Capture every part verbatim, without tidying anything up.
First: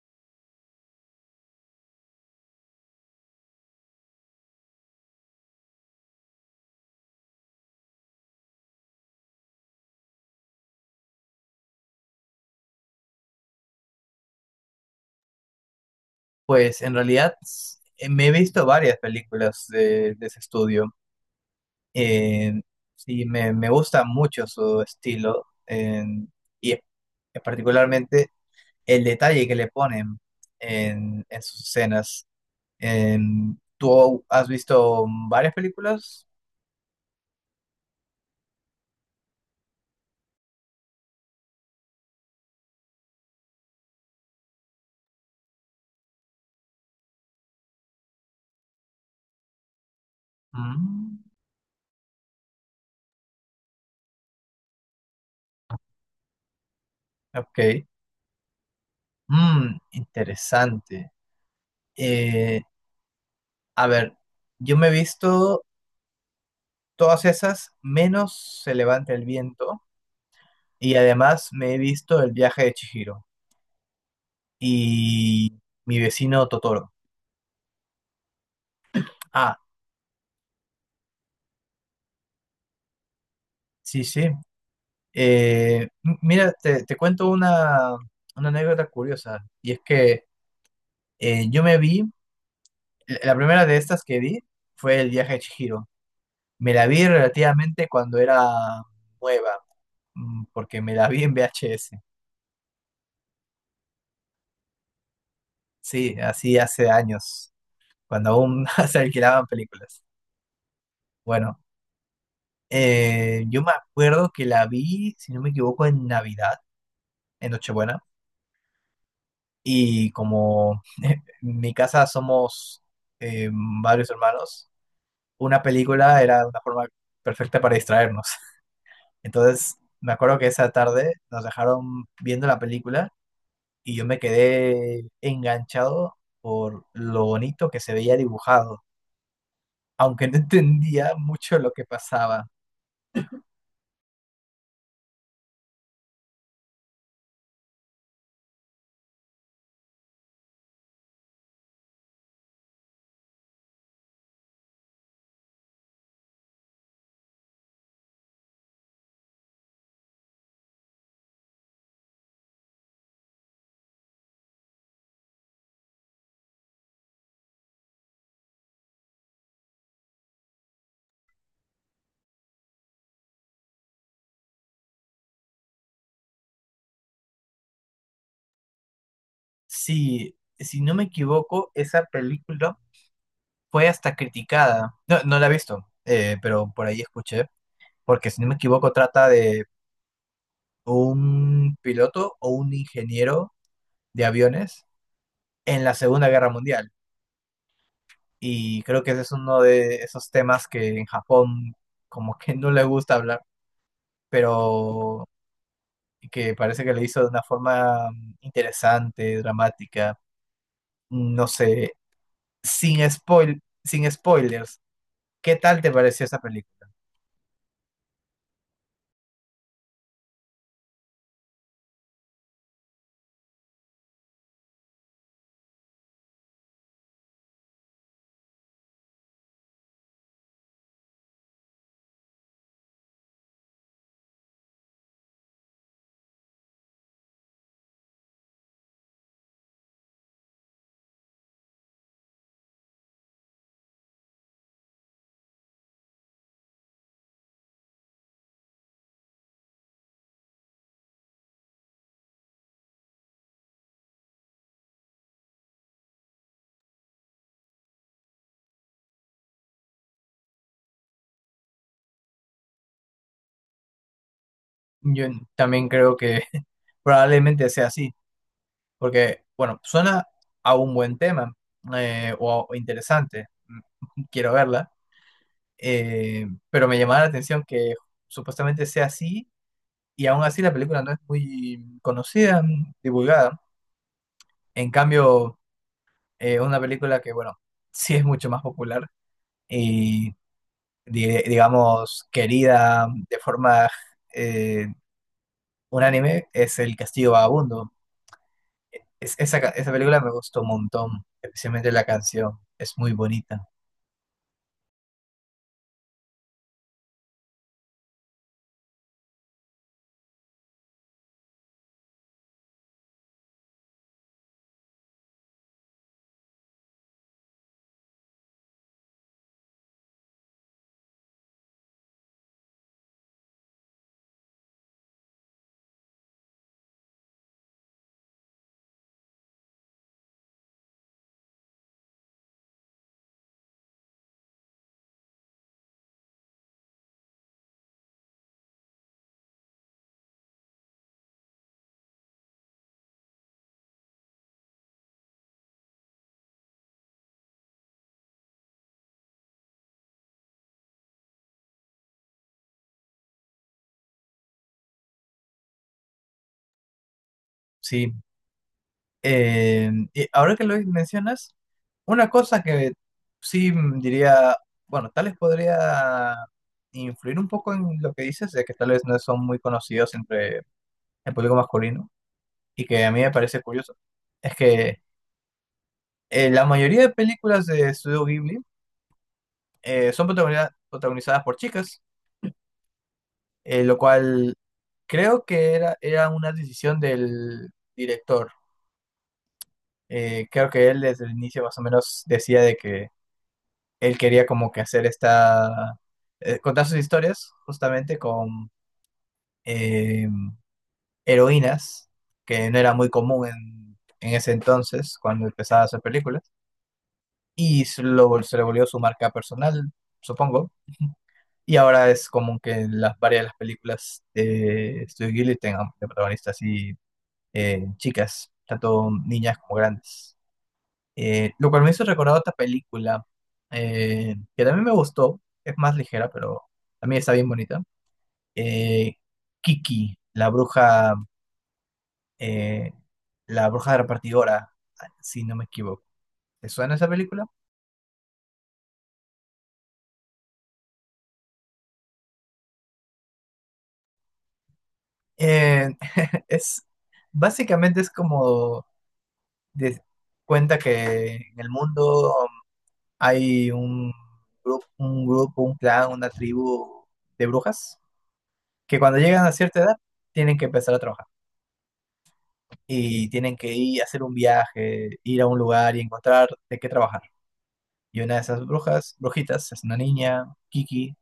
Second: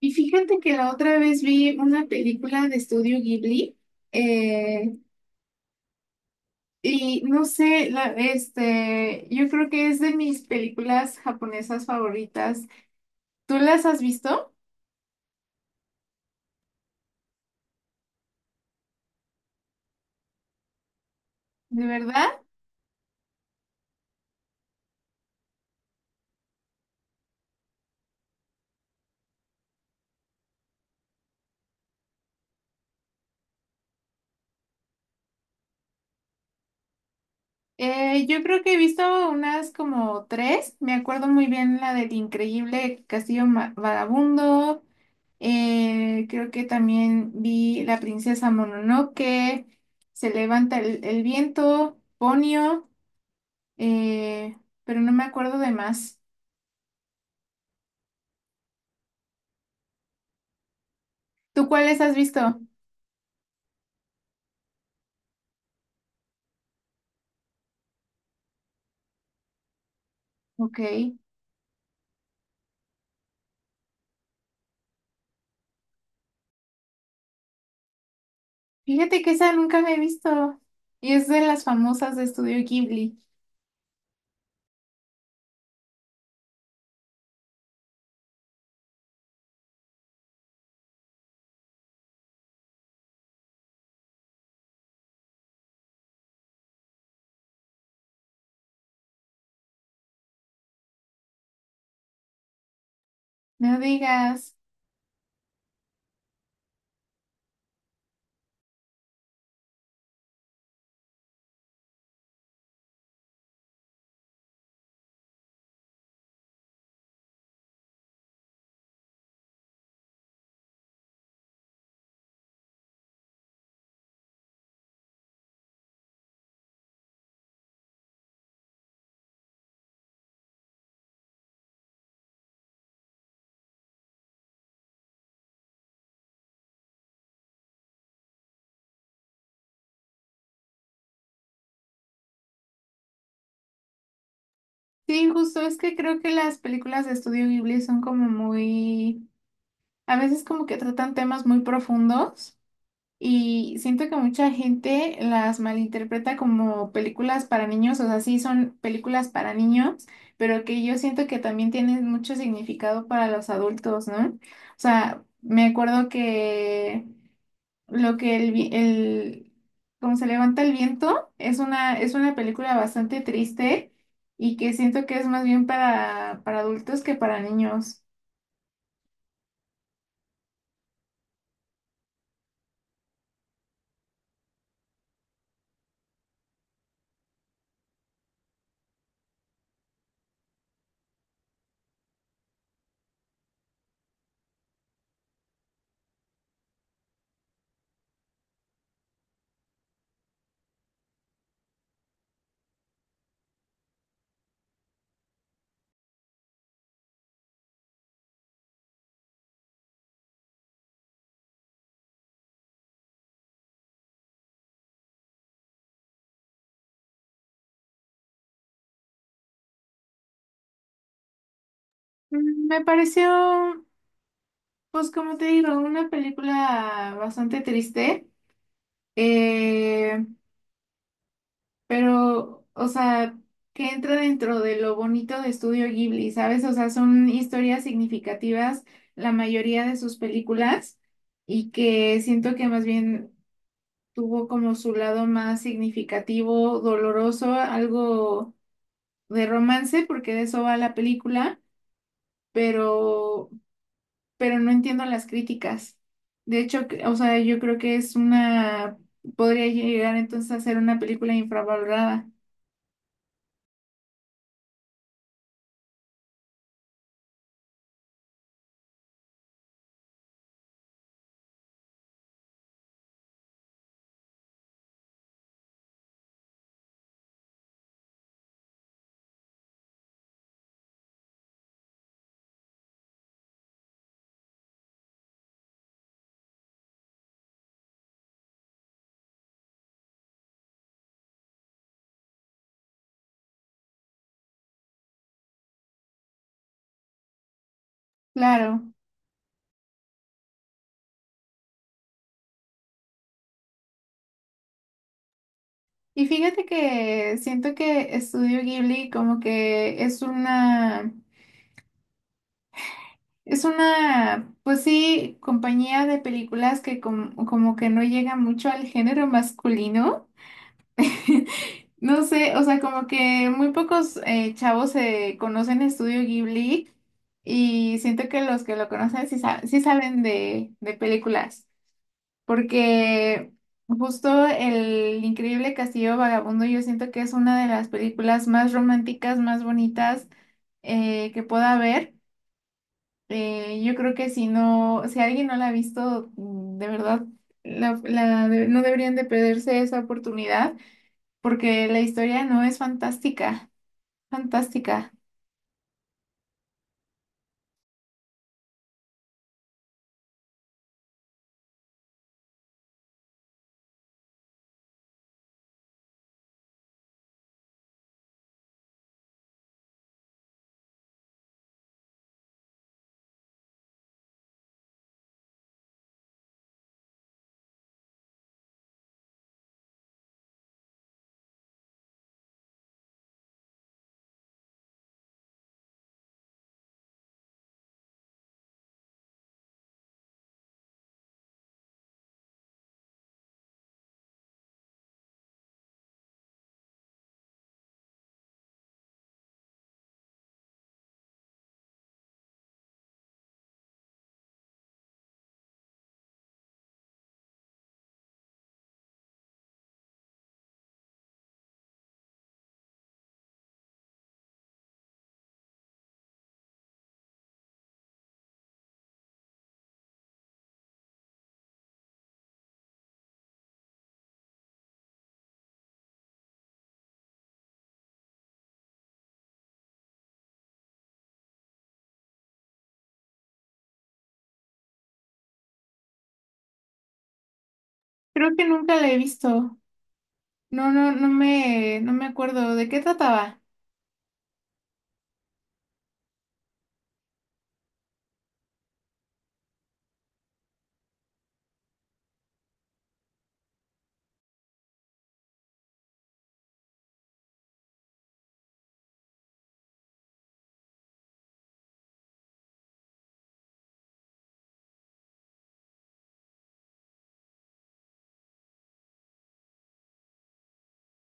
Y fíjate que la otra vez vi una película de estudio Ghibli, eh, y no sé, la, este, yo creo que es de mis películas japonesas favoritas. ¿Tú las has visto? Pues en realidad eh, me he visto varias películas de, de ese estudio. ¿De verdad? Eh, sí, me, me gusta mucho su estilo eh, y eh, particularmente el detalle que le ponen en, en sus escenas. En- ¿tú has visto varias películas? Eh, yo creo que he visto unas como tres. Me acuerdo muy bien la del Increíble Castillo Ma- Vagabundo. Eh, creo que también vi La princesa Mononoke, Se levanta el, Mm, el viento, Ponio. eh, pero no me acuerdo de más. ok. Mm, interesante. ¿Tú cuáles has visto? Eh, a ver, yo me he visto todas esas menos Se levanta el viento. Ok. Y además me he visto El viaje de Chihiro y Mi vecino Totoro. Fíjate que esa Ah, nunca la he visto. Y es de las famosas de Estudio Ghibli. sí, sí. Eh, m- mira, te, te cuento una, una anécdota curiosa. Y es que eh, yo me vi, la la primera de estas que vi fue El viaje de Chihiro. Me la vi relativamente cuando era nueva, mm, porque me la vi en V H S. No digas. Sí, así hace años, cuando aún se alquilaban películas. Bueno. Eh, yo me acuerdo que la vi, si no me equivoco, en Navidad, en Nochebuena, y como en mi casa somos eh, varios hermanos, una película era una forma perfecta para distraernos. Entonces, me acuerdo que esa tarde nos dejaron viendo la película y yo me quedé enganchado por lo bonito que se veía dibujado, aunque no entendía mucho lo que pasaba. Sí, justo es que creo que las películas de Estudio Ghibli son como muy... A veces como que tratan temas muy profundos. Y siento que mucha gente las malinterpreta como películas para niños, o sea, sí son películas para niños, pero que yo siento que también tienen mucho significado para los adultos, ¿no? O sea, me acuerdo que lo que el, vi- el como se levanta el viento es una, es una película bastante triste y que siento que es más bien para, para adultos que para niños. Sí, si no me equivoco, esa película fue hasta criticada. No, no la he visto, eh, pero por ahí escuché, porque si no me equivoco trata de un piloto o un ingeniero de aviones en la Segunda Guerra Mundial. Y creo que ese es uno de esos temas que en Japón como que no le gusta hablar, pero que parece que lo hizo de una forma interesante, dramática, no sé, sin spoil, sin spoilers. ¿Qué tal te pareció esa película? Mm, me pareció, pues como te digo, una película bastante triste. Eh, pero, o sea, que entra dentro de lo bonito de Estudio Ghibli, ¿sabes? O sea, son historias significativas la mayoría de sus películas y que siento que más bien tuvo como su lado más significativo, doloroso, algo de romance, porque de eso va la película, pero, pero no entiendo las críticas. De hecho, que- o sea, yo creo que es una, podría llegar entonces a ser una película infravalorada. Yo también creo que probablemente sea así, porque, bueno, suena a un buen tema eh, o a- interesante, mm, quiero verla, eh, pero me llamaba la atención que supuestamente sea así y aún así la película no es muy conocida, mm, divulgada. En cambio, eh, una película que, bueno, sí es mucho más popular y, di- digamos, querida de forma eh, unánime es El Castillo Vagabundo. Claro. Es- esa, ca- esa película me gustó un montón, especialmente la canción, es muy bonita, Y fíjate que siento que Estudio Ghibli como que es una, es una, pues sí, compañía de películas que com- como que no llega mucho al género masculino. No sé, o sea, como que muy pocos eh, chavos se conocen Estudio Ghibli y siento que los que lo conocen sí, sa- sí saben de, de películas. Porque justo El Increíble Castillo Vagabundo yo siento que es una de las películas más románticas, más bonitas, eh, que pueda haber. Eh, yo creo que si no, si alguien no la ha visto, mm, de verdad, la- la de- no deberían de perderse esa oportunidad, porque la historia no es fantástica, fantástica. sí. Eh, y ahora que lo mencionas, una cosa que sí mm, diría, bueno, tal vez podría influir un poco en lo que dices, de que tal vez no son muy conocidos entre el público masculino, y que a mí me parece curioso, es que eh, la mayoría de películas de Studio Ghibli eh, son protagoniza- protagonizadas por chicas. Eh, lo cual creo que era, era una decisión del director. Eh, creo que él desde el inicio más o menos decía de que él quería como que hacer esta, eh, contar sus historias justamente con eh, heroínas, que no era muy común en, en ese entonces cuando empezaba a hacer películas, y se lo, vol- se le volvió su marca personal, supongo. Y ahora es como que las varias de las películas de Studio Ghibli tengan de protagonistas así eh, chicas, tanto niñas como grandes. Eh, lo cual me hizo recordar otra película eh, que también me gustó, es más ligera, pero también está bien bonita. Eh, Kiki, la bruja, eh, la bruja repartidora, si no me equivoco. ¿Te suena esa película? Creo que nunca la he visto. No, no, no me, no me acuerdo de qué trataba. Eh, es, básicamente es como de cuenta que en el mundo hay un grupo, un grupo, un clan, una tribu de brujas que cuando llegan a cierta edad tienen que empezar a trabajar y tienen que ir a hacer un viaje, ir a un lugar y encontrar de qué trabajar. Y una de esas brujas, brujitas, es una niña, Kiki,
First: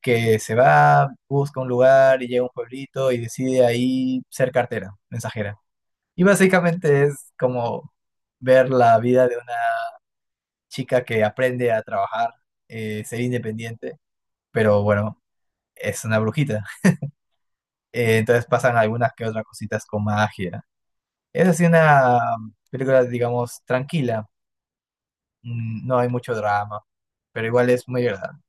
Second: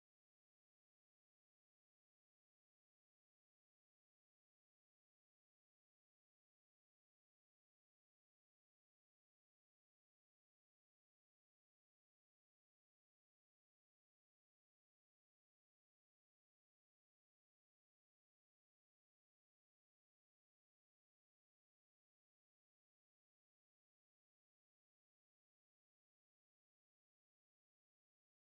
que se va, busca un lugar y llega a un pueblito y decide ahí ser cartera, mensajera. Y básicamente es como ver la vida de una chica que aprende a trabajar, eh, ser independiente, pero bueno, es una brujita. Eh, entonces pasan algunas que otras cositas con magia. Es así una película, digamos, tranquila. Mm, no hay mucho drama, pero igual es muy agradable.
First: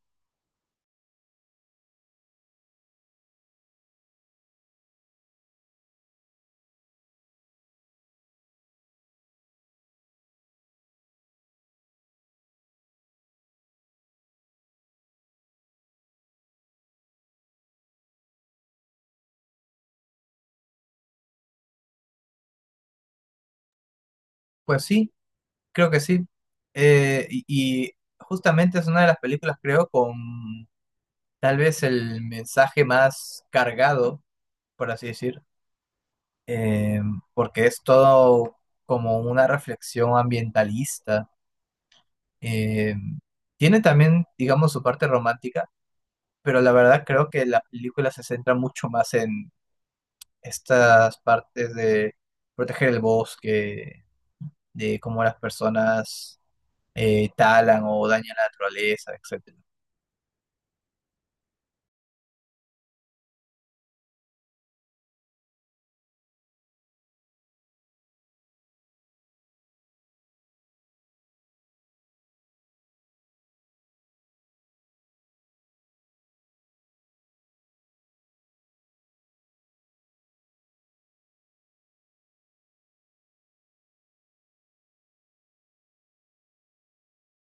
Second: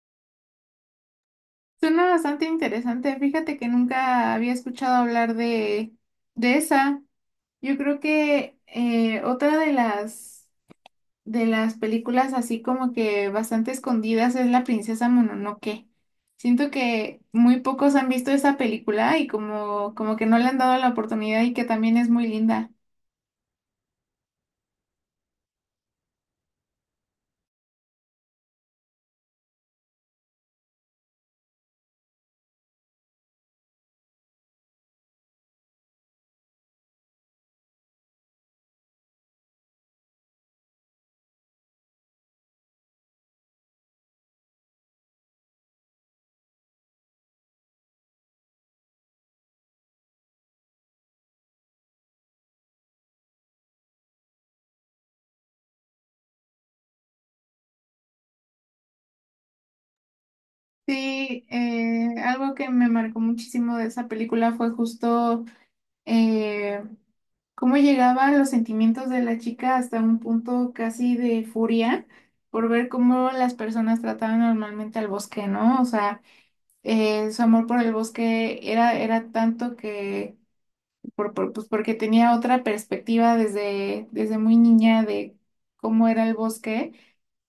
Suena bastante interesante. Fíjate que nunca había escuchado hablar de, de esa. Yo creo que eh, otra de las de las películas así como que bastante escondidas es La princesa Mononoke. Siento que muy pocos han visto esa película y como, como que no le han dado la oportunidad y que también es muy linda. Pues sí, creo que sí. Eh, y, y justamente es una de las películas, creo, con tal vez el mensaje más cargado, por así decir, eh, porque es todo como una reflexión ambientalista. Eh, Tiene también, digamos, su parte romántica, pero la verdad creo que la película se centra mucho más en estas partes de proteger el bosque, de cómo las personas eh, talan o dañan la naturaleza, etcétera. Sí, eh, algo que me marcó muchísimo de esa película fue justo, eh, cómo llegaban los sentimientos de la chica hasta un punto casi de furia por ver cómo las personas trataban normalmente al bosque, ¿no? O sea, eh, su amor por el bosque era, era tanto que, por, por- pues porque tenía otra perspectiva desde, desde muy niña de cómo era el bosque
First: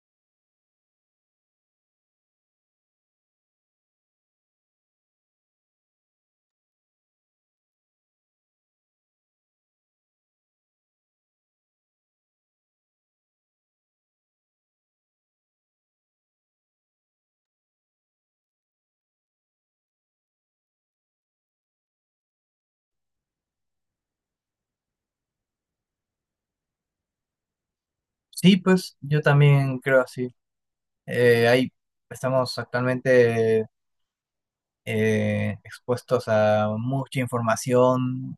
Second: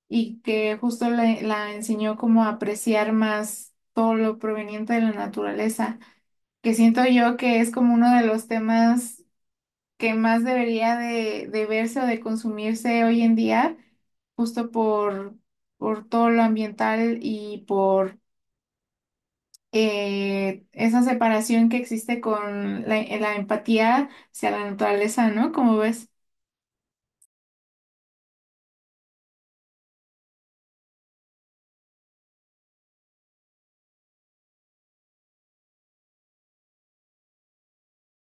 y que justo le- la enseñó como a apreciar más todo lo proveniente de la naturaleza, que siento yo que es como uno de los temas que más debería de, de verse o de consumirse hoy en día, justo por, por todo lo ambiental y por, eh, esa separación que existe con la, la empatía hacia la naturaleza, ¿no? ¿Como ves? Sí, pues yo también creo así. Eh, ahí estamos actualmente eh, expuestos a mucha información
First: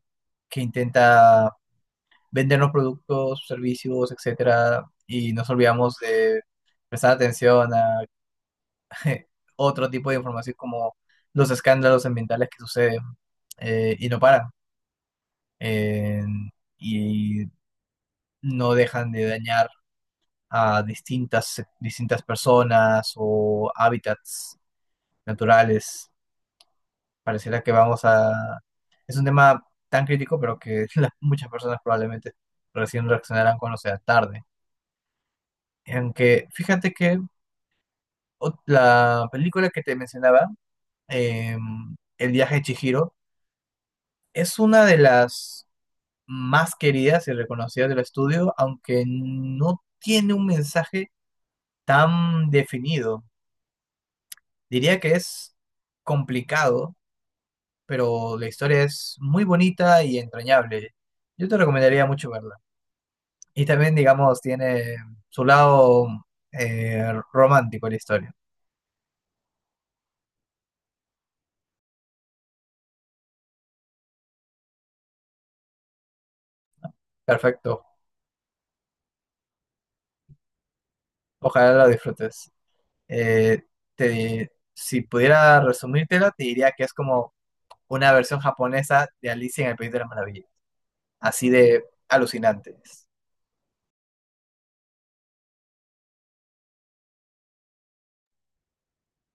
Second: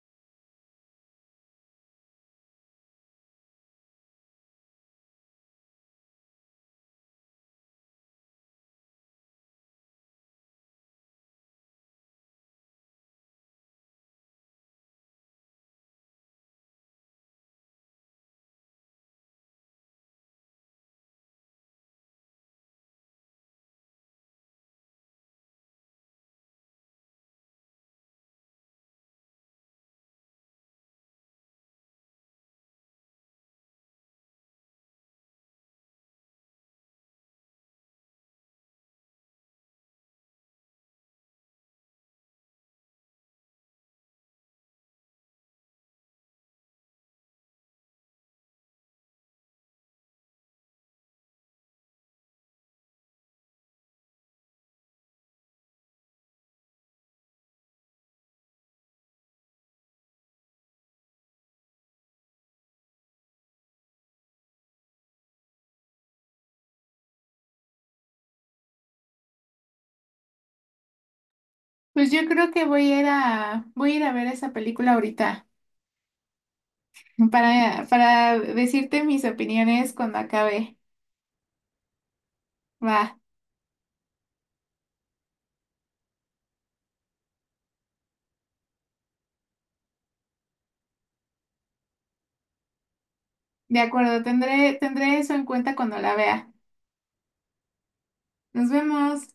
que intenta vendernos productos, servicios, etcétera, y nos olvidamos de prestar atención a otro tipo de información como los escándalos ambientales que suceden eh, y no paran eh, y no dejan de dañar a distintas, distintas personas o hábitats naturales. Pareciera que vamos a... Es un tema tan crítico, pero que las- muchas personas probablemente recién reaccionarán cuando sea tarde. Aunque fíjate que ot- la película que te mencionaba, em, El viaje de Chihiro, es una de las más queridas y reconocidas del estudio, aunque no tiene un mensaje tan definido. Diría que es complicado, pero la historia es muy bonita y entrañable. Yo te recomendaría mucho verla. Y también, digamos, tiene su lado eh, romántico la historia. Pues yo creo que voy a ir a, voy a ir a ver esa película ahorita Perfecto. para, para decirte mis opiniones cuando acabe. Ojalá la disfrutes. Va, Eh, Te, si pudiera resumírtela, te diría que es como una versión japonesa de Alicia en el País de las Maravillas. Así de alucinantes. de acuerdo, tendré, tendré eso en cuenta cuando la vea. Nos vemos.